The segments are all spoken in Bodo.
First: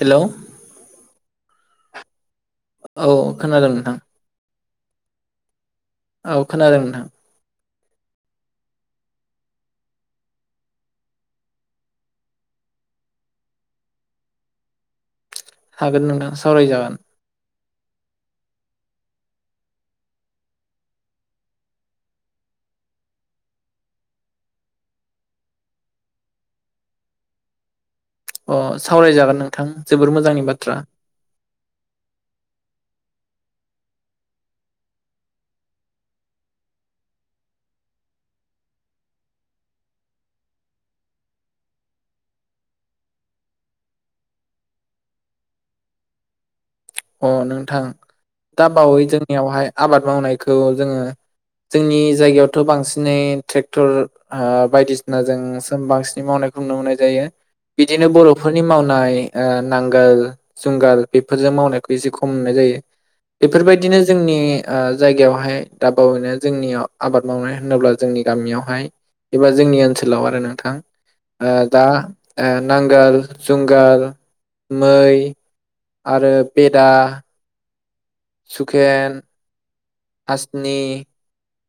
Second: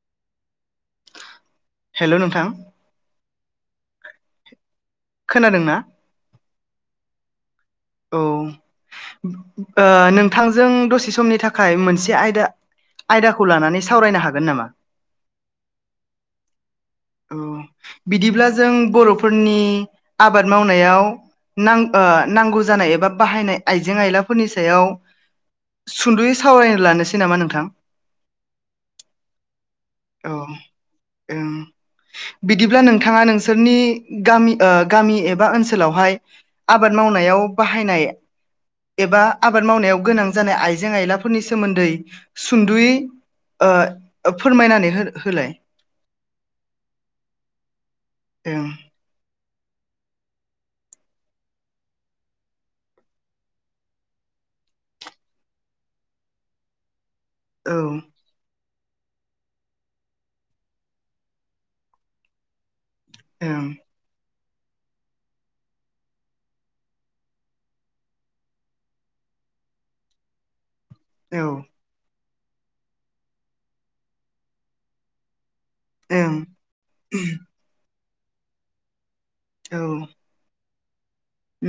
हेलौ। हेलौ नोंथां। औ खोनादों नोंथां। खोनादोंना? औ खोनादों नोंथां। औ, ओ नोंथांजों दसे समनि थाखाय मोनसे आयदा आयदाखौ लानानै सावरायनो हागोन नामा? हागोन नोंथां सावराय जागोन। उम बिदिब्ला जों बर'फोरनि आबाद मावनायाव नां ओ नांगौ जानाय एबा बाहायनाय आइजें आयलाफोरनि सायाव सुंद'यै सावरायनो लानोसै नामा नोंथां? अ सावरायजागोन नोंथां जोबोर औ मोजांनि बाथ्रा। ओं बिदिब्ला नोंथाङा नोंसोरनि गामि ओ गामि एबा ओनसोलावहाय आबाद मावनायाव बाहायनाय एबा आबाद मावनायाव गोनां जानाय आइजें आयलाफोरनि सोमोन्दै सुंद'यै ओ फोरमायनानै हो-होलाय। अ नोंथां दा बावै जोंनियावहाय आबाद मावनायखौ जोङो जोंनि जायगायावथ' बांसिनै ट्रेक्टर बायदिसिनाजों बांसिनै मावनायखौ नुनो मोननाय जायो। औ बिदिनो बर'फोर। नि मावनाय ओ नांगोल जुंगाल बेफोरजों मावनाय। एसे खम नुनाय जायो। ओं बेफोरबायदिनो जोंनि ओ जायगायावहाय दा बावैनो जोंनियाव आबाद मावनाय होनोब्ला जोंनि गामियावहाय एबा जोंनि ओनसोलाव आरो नोंथां। औ ओ दा ओ नांगोल जुंगाल मै आरो। ओं दा सुखेन। औ हासिनि।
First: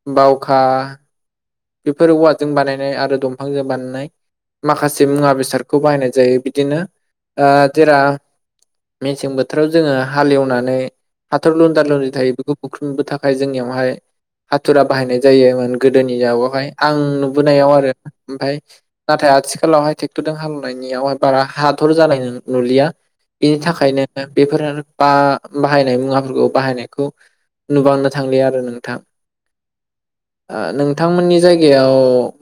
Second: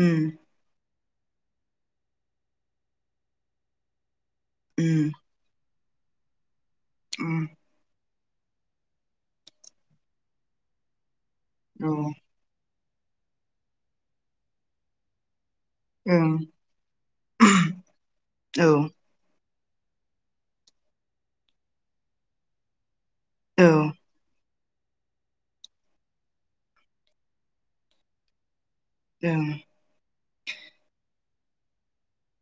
उम बावखा। बेफोर औवाजों बानायनाय आरो दंफांजों बानायनाय। माखासे उम मुवा बेसाद। खौ बाहायनाय जायो बि दिनो उम ओ [unintelligible] मेसें बोथोराव जोङो हालेवनानै हाथर लुनदा औ लुनदि थायो बेखौ बुख्रुब [unintelligible] थाखाय जोंनियावहाय हाथुरा बाहायनाय जायो। गोदोनि ओं [unintelligible] फाय आं नुबोनायाव आरो ओमफाय औ नाथाय आथि खालावहाय टेक्टरजों हालेवनाय नियावहाय बारा हाथर जानाय नुलिया। बेनि ओं थाखायनो [unintelligible] [unintelligible] बा बाहायनाय मुवाफोरखौ बाहायनायखौ नुबांनो थांलिया आरो नों [unintelligible] ओ नोंथांमोननि जायगायाव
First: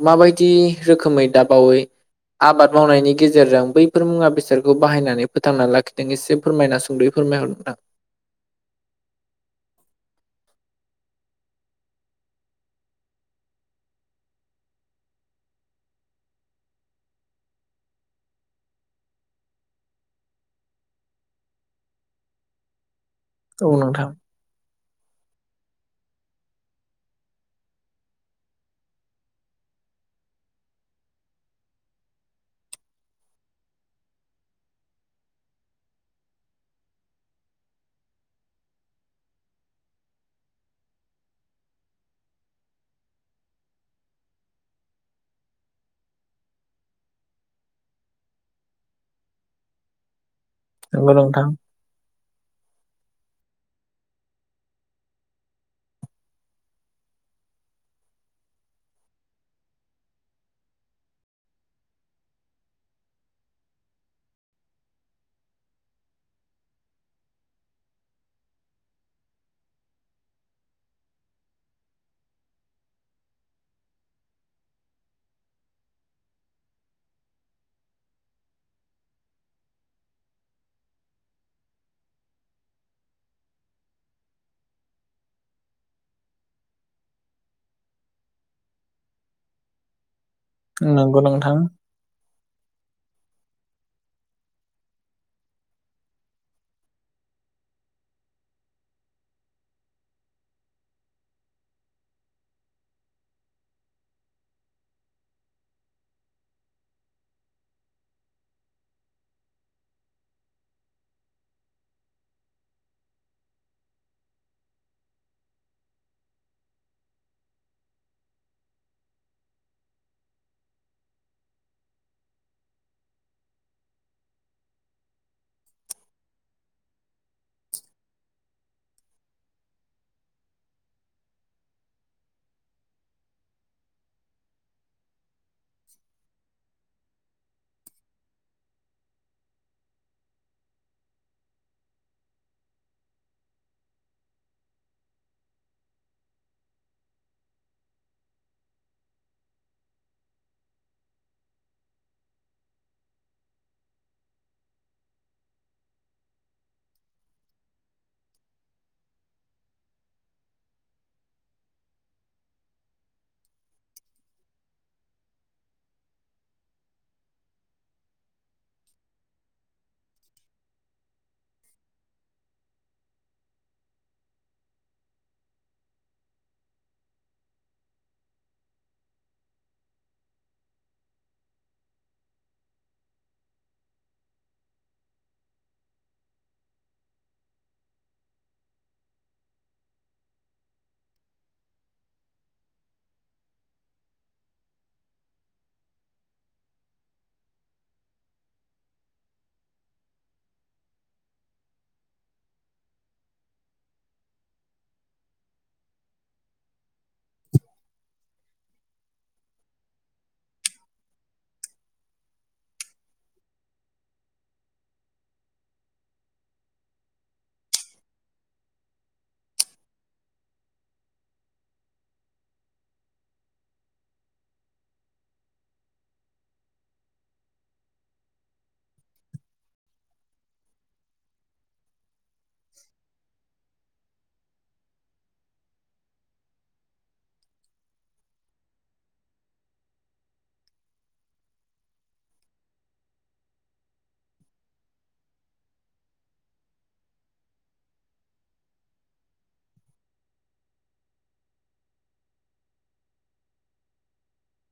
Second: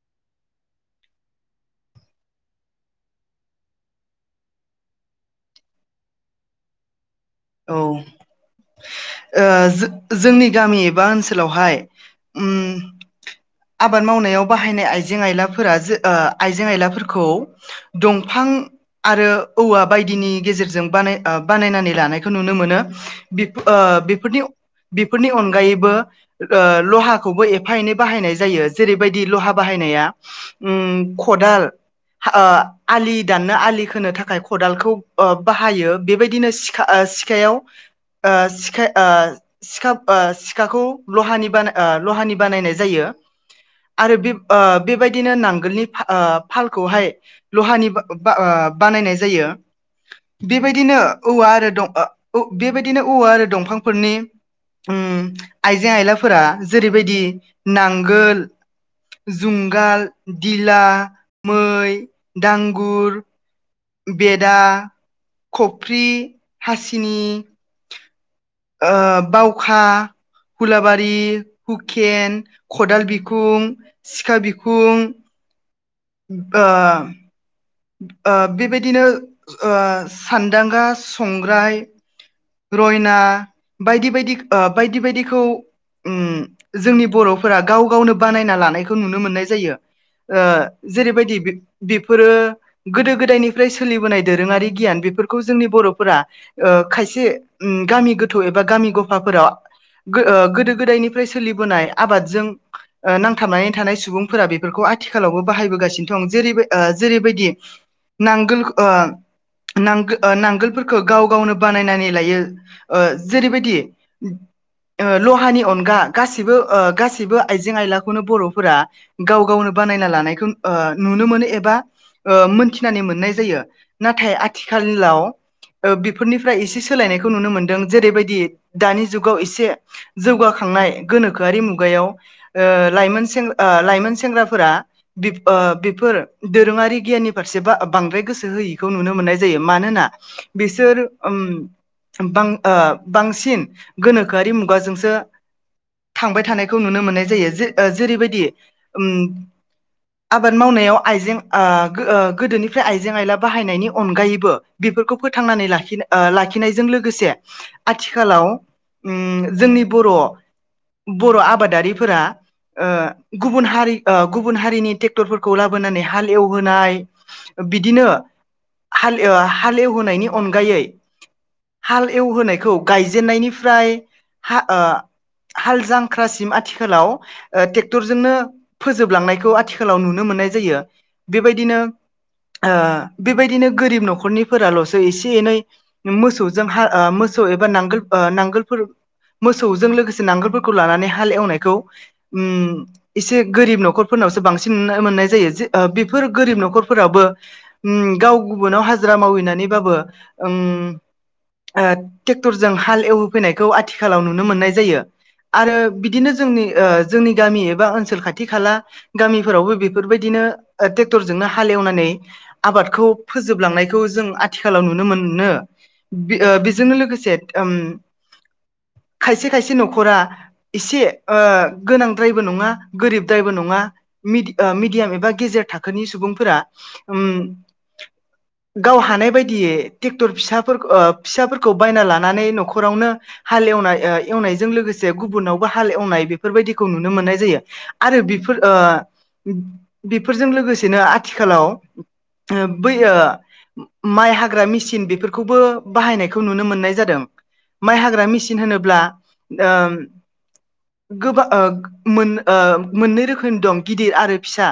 माबायदि रोखोमै दाबावै आबाद मावनायनि गेजेरजों बैफोर मुवा बेसादखौ बाहायनानै फोथांना लाखिदों एसे फोरमायना सुंदयै। फोरमायहर नोंथां औ ओ जों जोंनि गामि बा ओनसोलाव हाय ओम आबाद मावनायाव बाहायनाय आइजें आइलाफोरा जो ओ आइजें आइलाफोरखौ दमफां आरो औवा बायदिनि गेजेरजों बानाय ओ बानायनानै लानाय। खौ नुनो मोनो। बेफ औ ओ नोंथां बेफोरनि बेफोरनि अनगायैबो ओ लहाखौबो एफा एनै बाहायनाय जायो जेरैबायदि लहा बाहायनाया ओम खदाल ओ आलि दाननो आलि खोनो थाखाय खदालखौ ओ बाहायो बेबायदिनो सिखा। ओ सिखायाव ओ सिखा ओ सिखा ओ सिखाखौ लहानि बानाय ओ लहानि बानायनाय जायो आरो बेब ओ बेबायदिनो नांगोलनि ओ फालखौहाय लहानि बा बानायनाय जायो। बेबायदिनो नंगौ नोंथां औवा आरो अ बेबायदिनो औवा आरो दंफांफोरनि ओम आइजें आयलाफोरा जेरैबायदि नांगोल जुंगाल दिला मै दांगुर बेदा खफ्रि हासिनि ओ बावखा हुलाबारि हुखेन खदाल बिखुं सिखा बिखुं [unintelligible] ओ बेबायदिनो ओ सान्दांगा संग्राय रयना बायदि बायदि ओ बायदि बायदिखौ उम जोंनि बर'फोरा गाव गावनो बानायना लानायखौ नुनो मोननाय जायो ओ नंगौ जेरैबायदि नोंथां बेफ-बेफोरो गोदो गोदायनिफ्राय सोलिबोनाय दोरोङारि गियान बेफोरखौ जोंनि बर'फोरा ओ खायसे ओम गामि गोथौ एबा गामि गफाफोराव गो ओ गोदो गोदायनिफ्राय सोलिबोनाय आबादजों ओ नांथाबनानै थानाय सुबुंफोरा बेफोरखौ आथिखालावबो बाहायबोगासिनो दं जेरै ओ जेरैबायदि नांगोल ओ नांगो-नांगोलफोरखौ गाव गावनो बानायनानै लायो ओ जेरैबायदि लहानि अनगा गासैबो ओ गासैबो आइजें आइलाखौनो बर'फोरा गाव गावनो बानायना लानायखौ ओ नुनो मोनो एबा ओ मोनथिनानै मोननाय जायो नाथाय आथिखालाव ओ बिफोरनिफ्राय एसे सोलायनायख खौ नुनो मोन्दों जेरैबायदि दानि जुगाव एसे जौगाखांनाय गोनोखोआरि मुगायाव ओ लाइमोन सें ओ लाइमोन सेंग्राफोरा बिब ओ बेफोर दोरोङारि गियाननि फारसे बा बांद्राय गोसो होयैखौ नुनो मोननाय जायो मानोना बिसोर ओम बां ओ बांसिन गोनोखोआरि मुगाजोंसो थांबाय थानायखौ नुनो मोननाय जायो जे ओ जेरैबायदि ओम आबाद मावनायाव आइजें ओ गो ओ गोदोनिफ्राय आइजें आइला बाहायनायनि अनगायैबो बेफोरखौ फोथांनानै लाखिनो ओ लाखिनायजों लोगोसे आथिखालाव ओम जोंनि बर' बर' आबादारिफोरा ओ गुबुन हारि ओ गुबुन हारिनि ट्रेक्टरफोरखौ लाबोनानै हाल एव होनाय बिदिनो हाल एव एवहोनायनि अनगायै हाल एवहोनायखौ गायजेनायनिफ्राय हा ओ हाल जांख्रासिम आथिखालाव ट्रेक्टरजोंनो फोजोबलांनायखौ आथिखालाव नुनो मोननाय जायो। बेबायदिनो ओ बेबायदिनो गोरिब न'खरनिफोराल'सो एसे एनै मोसौजों हा ओ मोसौ एबा नांगोल ओ नांगोलफोर मोसौजों लोगोसे नांगोलफोरखौ लानानै हाल एवनायखौ उम एसे गोरिब न'खरफोरनावसो बांसिन नुनो मोननाय जायो जे ओ बिब फोर गोरिब न'खरफोरावबो ओम गाव गुबुनाव हाजिरा मावहैनानैबाबो ओम ओ ट्रेक्टरजों हाल एवहोफैनायखौ आथिखालाव नुनो मोननाय जायो आरो बिदिनो जोंनि ओ जोंनि गामि एबा ओनसोल खाथि खाला गामिफोरावबो बेफोरबायदिनो ओ ट्रेक्टरजोंनो हाल एवनानै आबादखौ फोजोबलांनायखौ जों आथिखालाव नुनो मोनो बेजोंनो लोगोसे ओम खायसे खायसे न'खरा एसे ओ गोनांद्रायबो नङा गोरिबद्रायबो नङा मिद ओ मिडियाम एबा गेजेर थाखोनि सुबुंफोरा ओम गाव हानाय बायदियै ट्रेक्टर फिसाफोर ओ फिसाफोरखौ बायना लानानै न'खरावनो हाल एवनाय ओ एवनायजों लोगोसे गुबुनावबो हाल एवनाय बेफोरबायदिखौ नुनो मोननाय जायो आरो बिफोर ओ बिब फोरजों लोगोसेनो आथिखालाव ओम बै ओ माइ हाग्रा मेसिन बेफोरखौबो बाहायनायखौ नुनो मोननाय जादों माइ हाग्रा मिसिन होनोब्ला ओम गोबा ओ मोन ओ मोननै रोखोमनि दं गिदिर आरो फिसा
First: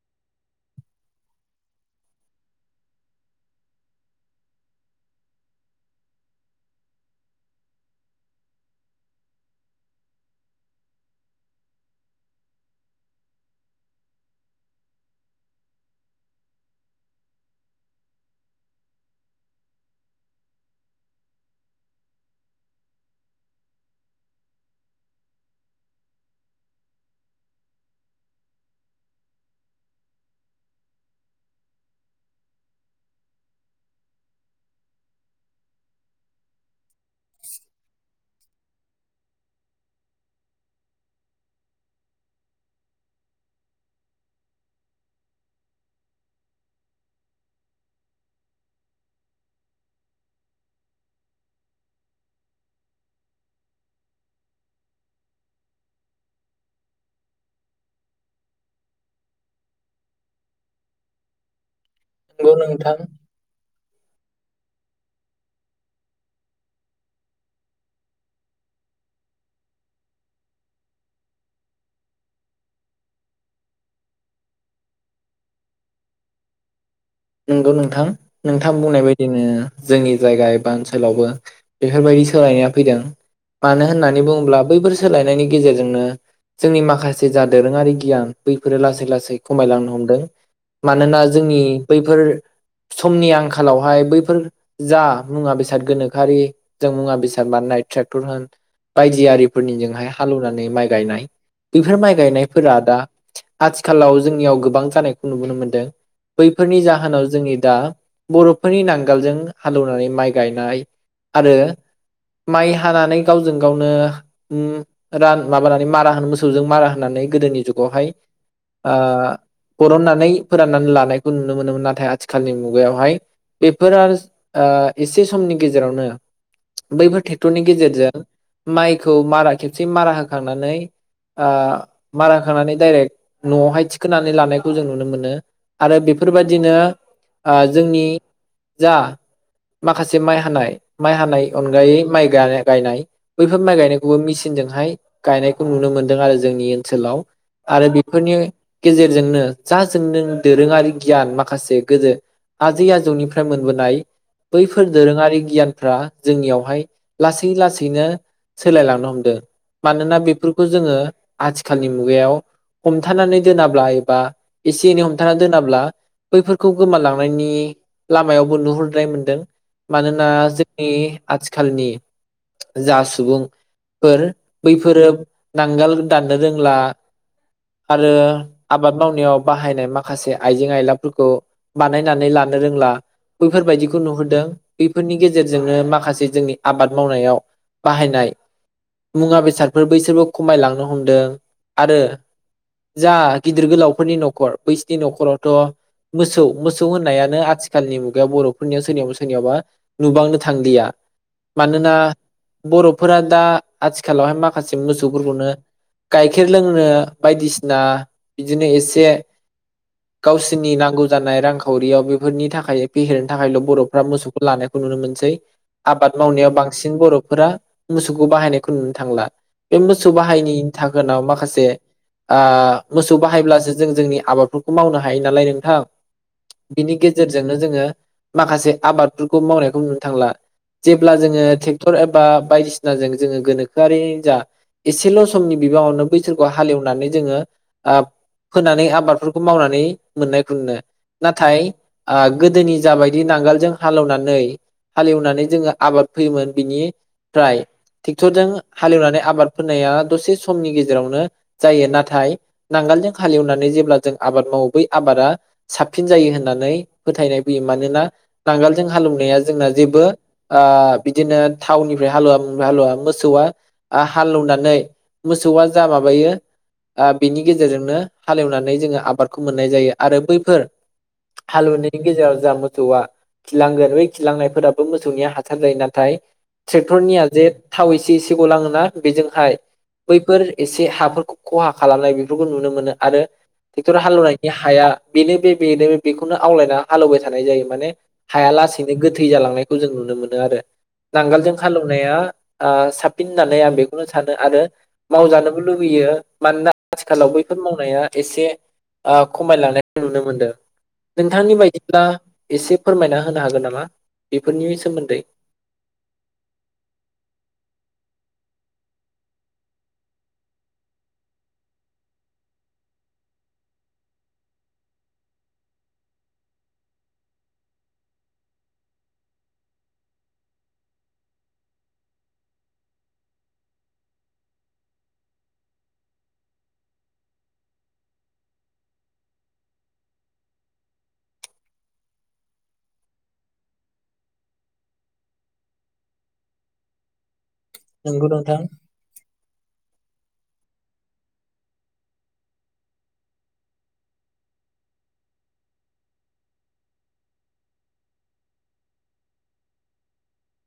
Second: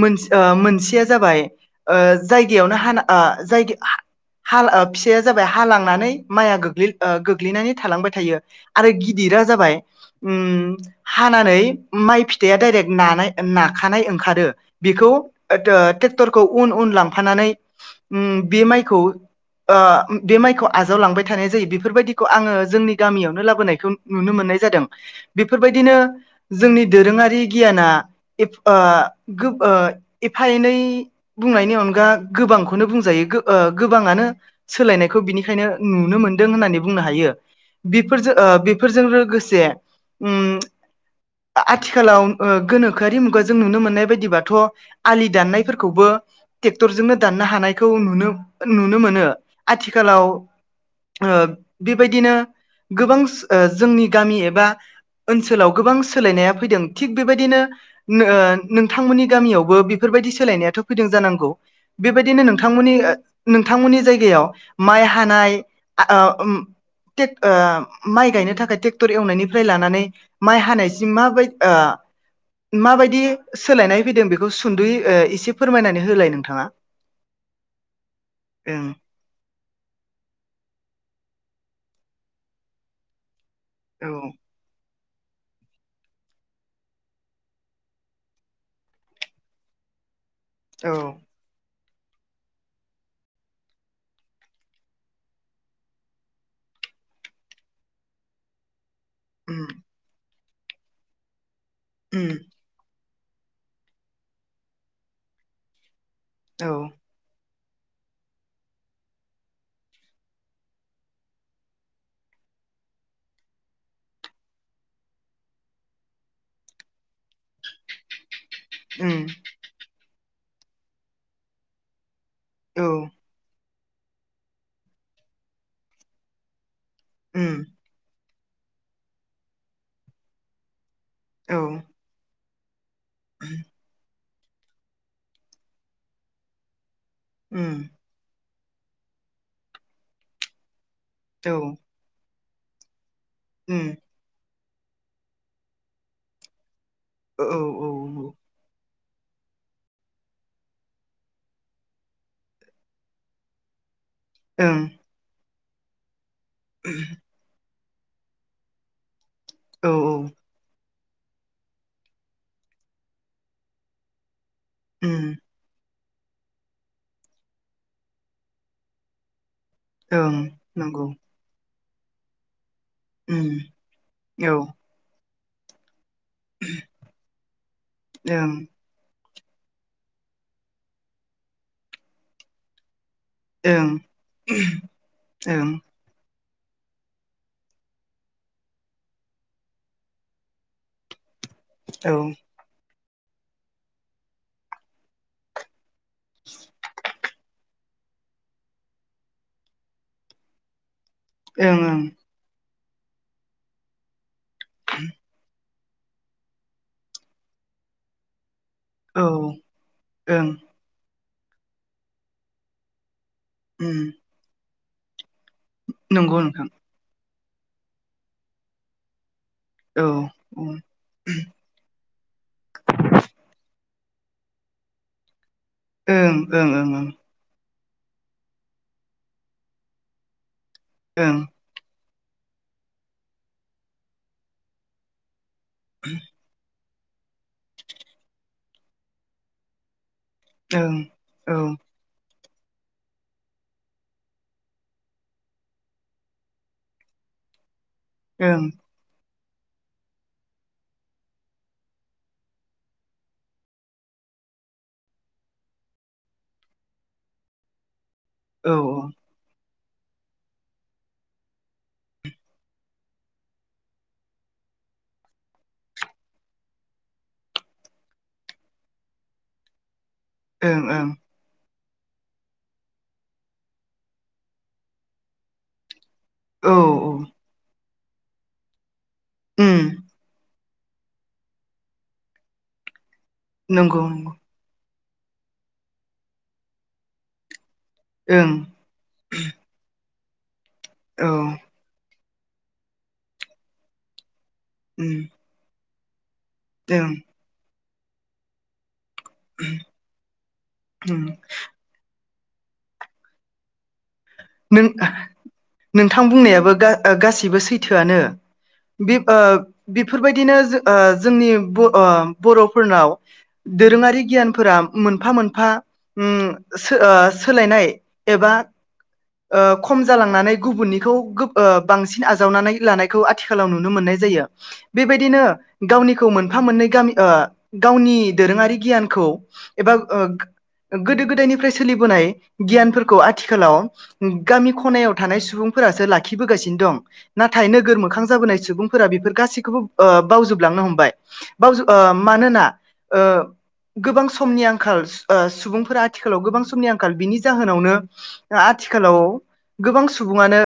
मोनस ओ मोनसेया जाबाय ओ जायगायावनो हाना ओ जायग हा-हाल ओ फिसाया जाबाय हालांनानै माइआ गोग्लै ओ गोग्लैनानै थालांबाय थायो आरो गिदिरा जाबाय ओम हानानै ओम माइ फिथाइया डाइरेक्ट नानाय नाखानाय ओंखार ओ बेखौ ओ ट्रेक्टरखौ उन उन लांफानानै ओम बि माइखौ ओ बे माइखौ आजावलांबाय थानाय जायो बेफोरबायदिखौ आङो जोंनि गामियावनो लाबोनायखौ नुनो मोननाय जादों बेफोरबायदिनो जोंनि दोरोङारि गियाना बेफ ओ गोब ओ एफा एनै बुंनायनि अनगा गोबांखौनो बुंजायो गो ओ गोबाङानो सोलायनायखौ बिनिखायनो नुनो मोनदों होननानै बुंनो हायो बेफोरजो ओ बेफोरजों लोगोसे ओम आथिखालाव ओ गोनोखोआरि मुगाजों नुनो मोननाय बायदि बायदिबाथ' आलि दाननायफोरखौबो ट्रेक्टरजोंनो दाननो हानायखौ नुनो-नुनो मोनो आथिखालाव ओ बेबायदिनो गोबांस ओ जोंनि गामि एबा ओनसोलाव गोबां सोलायनाया फैदों थिग बेबायदिनो ओम ओ नों थांमोननि गामियावबो बेफोरबायदि सोलायनायाथ' फैदों जानांगौ बेबायदिनो नंगौ नोंथांमोननि नोंथां ओ नोंथांमोननि जायगायाव माइ हानाय आ ओ ओम ट्रेक्ट ओम माइ गायनो थाखाय ट्रेक्टर एवनायनिफ्राय लानानै माइ हानायसिम माबाय ओ माबायदि सोलायनाय फैदों बेखौ सुंदुयै ओ एसे फोरमायनानै होलाय नोंथाङा नंगौ नोंथां नोंथां ओं बुंनाय बायदिनो जोंनि जायगा एबा ओनसोलावबो बेफोरबायदि सोलायनाया फैदों मानो औ होननानै बुङोब्ला बै फोर सोलायनायनि गेजेरजोंनो जोंनि माखासे जा दोरोङारि गियान बैफोरो लासै लासै खमायलांनो हमदों औ मानोना जोंनि बैफोर समनि आंखालावहाय बैफोर जा मुवा बेसाद गोनोखोआरि जों मुवा बेसाद बानाइनाय ट्रेक्टर होन बायदि उम आरिफोरनिजोंहाय हालेवनानै माइ गायनाय बेफोर माइ उम गायनायफोरा दा आथिखालाव जोंनियाव गोबां जानायखौ नुबोनो मोनदों। औ फोरनि जाहोनाव जोंनि दा बर'फोरनि नांगोलजों हालेवनानै माइ गायनाय आरो माइ हानानै गावजों गावनो उम रान माबानानै मारा होनो मोसौजों मारा होनानै गोदोनि जुगावहाय ओ उम बरननानै फोराननानै लानाय नुनो मोनोमोन नाथाइ आ खालनि औ मुगायावहाय बेफोर आरोस एसे समनि गेजेरावनो बैफोर उम ट्रेक्टरनि गेजेरजों माइखौ मारा खेबसे मारा होखांनानै आ औ मारा थांनानै दाइरेक्ट न'आवहायथिखोना लानायखौ जों नुनो मोनो। आरो बेफोरबायदिनो ओ उम जोंनि जा माखासे माइ हानाय माइ हानाय औ अनगायै माइ गारा गायनाय बैफोर माइ उम गायनायखौबो मि जोंहाय गायनायखौ नुनो मोनदों आरो जोंनि ओनसोलाव औ आरो बेफोरनि गेजेरजोंनो जा जोंदों दोरोङारि गियान माखासे गोजो आजै आजौनिफ्राय मोनबोनाय औ बैफोर ओं दोरोङारि गियान फ्रा जोंनियावहाय लासै लासै दिनो सोलायलांनो हमदो। औ मानोना बेफोरखौ जोङो। आथिखालनि मुगायाव हमथानानै दोनाब्ला एबा एस ओ उम दोनाब्ला। बैफोरखौ गोमालांनायनि लामायावबो नुहुरनाय मोनदों। मानोना ओं जोंनि नंगौ आथिखालनि। जा उम सुबुंफोर औ बैफोरोब नांगोलग दानदनो रोंला। आरो ओं आबाद मावनायावब। बाहायनाय माख खासे आइजें आयलाफोरखौ बानायनानै लानो रोंला। बैफोरबायदिखौ ओं नुहुरदों, बैफोरनि ओं गेजेरजोंनो माखासे जोंनि। आबाद मावनायाव बाहायनाय मुंवा बेसादफोर बैसोरबो खमायलांनो हमदों। आरो। औ ओं जा गिदिर गोलावफोरनि न'खर बैस थि नखरथ'। मोसौ मोसौ होननायान नाय आथिखालनि मुगायाव बर'फोरनियाव सोरनियावबा सोरनियावबा नुबांनो थांलिया। मानोना। ओं बर'फोरा दा आथिखालावहाय माख खासे मोसौफोरखौनो। गाइखेर लोंनो बायदिसिना बि जिनो एसे। औ ओं गावसिोरनि नांगौ। जानाय रांखावरियाव बेफोरनि थाखाय फेहेर थाखायल' बर'फ्रा उम मोसौखौ लानायख नुनो मोनसै। आबाद नंगौ मावनायाव नोंथां बांसिन बरफ फोरा मोसौखौ बाहायनायखौ नुनो थांला। बे औ मोसौ बाहायनि उम थाखोना माखासे, आ मोसौ बाहायब्लासो जों जोंनिआ आबवफो मावनो हायो नालाय नों। थां ओं बिनि ओं गेजेरजोंनो जोङो। माखासे आबादफोरखौ मावनायखौ नुनो थांला। जेब्ला ओं जोङो ट्रेक्टर। बा बायदिसिना जों जोङो गोनोखोआरि जा। एसेल' समनि बिबाङावनो बैसोरखौ हालेवनानै जोङो फोनानै आबाद मावनानै मोननायखौनो, औ नाथाय अ गोदोनि जाबायदि नांगोलजों हालेवनानै हालेवनानै, जोङो आबाद फैयोमोन बिनिफ्राय ट्रेक्टरजों ओं हालेवनानै आबाद होनाया दसे समनि गेजेरावनो जायो नाथाय नांगालजों हालेवनानै जेब्ला जों आबाद मावो बै आबादा साबसिन जायो होननानै फोथायनाय फैयो मानोना औ नांगोलजों हालेवनाया जोंना जेबो ओ बिदिनो थावनिफ्राय हालवा हाल मोसौ हालेवनानै मोसौआ जा माबायो बिनि गेजेरजोंनो हालेवनानै जोङो आ बादखौ मोननाय जायो। आरो बैफोर ओं ओं हालवनो बेनि गेजेराव जा मोसौआ खिलांगोन बेै खिलांनायफोराबो मोसौनिया हासार जायो नाथाय औ ट्रेक्टरनिया जे थावै एसे एसे गलाङोना बेजोंहाय उम बैफोर एसे हाफोरखौ खहा खालामनाय बेफोरखौ नुनो मोनो आरो ट्रेक्टर नंगौ नंगौ हालेवनायनि हाया बेनो बे बेनो बेखौनो आवलायना हालेवबाय थानाय जायो माने हाया ओं लासेैनो गोथै जालांनायखौ जों नुनो मो नो आरोे औ नांगोलजों हालेवनाया ओ साबसिन होननानै आं बेखौनो सानो आरो उम मावजानोबो लु यो मानोना ओं आथिखालाव बैफोर मावनाया एसे खमायलांनाय नुनो मोनदों उम नोंथांनि बायदिब्ला एसे फोरमायना होनो हागोन नामा बेफोरनि नों सोमोन्दै? नोंथां बुंनायाबो गा-गासिबो सैथोआनो। बे ओ बेफोरबायदिनो जो ओ जोंनि ओ ब-बर'फोरनाव दोरोङारि गियानफोरा मोनफा मोनफा उम ओ सोलायनाय एबा ओ खम जालांनानै गुबुननिखौ ओ बांसिन आजावनानै लानायखौ आथिखालाव नुनो मोननाय जायो बेबायदिनो गावनिखौ मोनफा मोननै गामि ओ गावनि दोरोङारि गियानखौ एबा ओ गोदो गोदायनिफ्राय सोलिबोनाय गियानफोरखौ आथिखालाव गामि खनायाव थानाय सुबुंफोरासो लाखिबोगासिनो दं। नाथाय नोगोर मोखां नंगौ नोंथां जाबोनाय सुबुंफोरा बेफोर गासि खौबो ओ बावजोबलांनो हमबाय बावजोब ओ मानोना ओ गोबां समनि आंखाल ओ सुबुंफोरा आथिखालाव गोबां समनि आंखाल बिनि जाहोनावनो ओ आथिखालाव गोबां सुबुङानो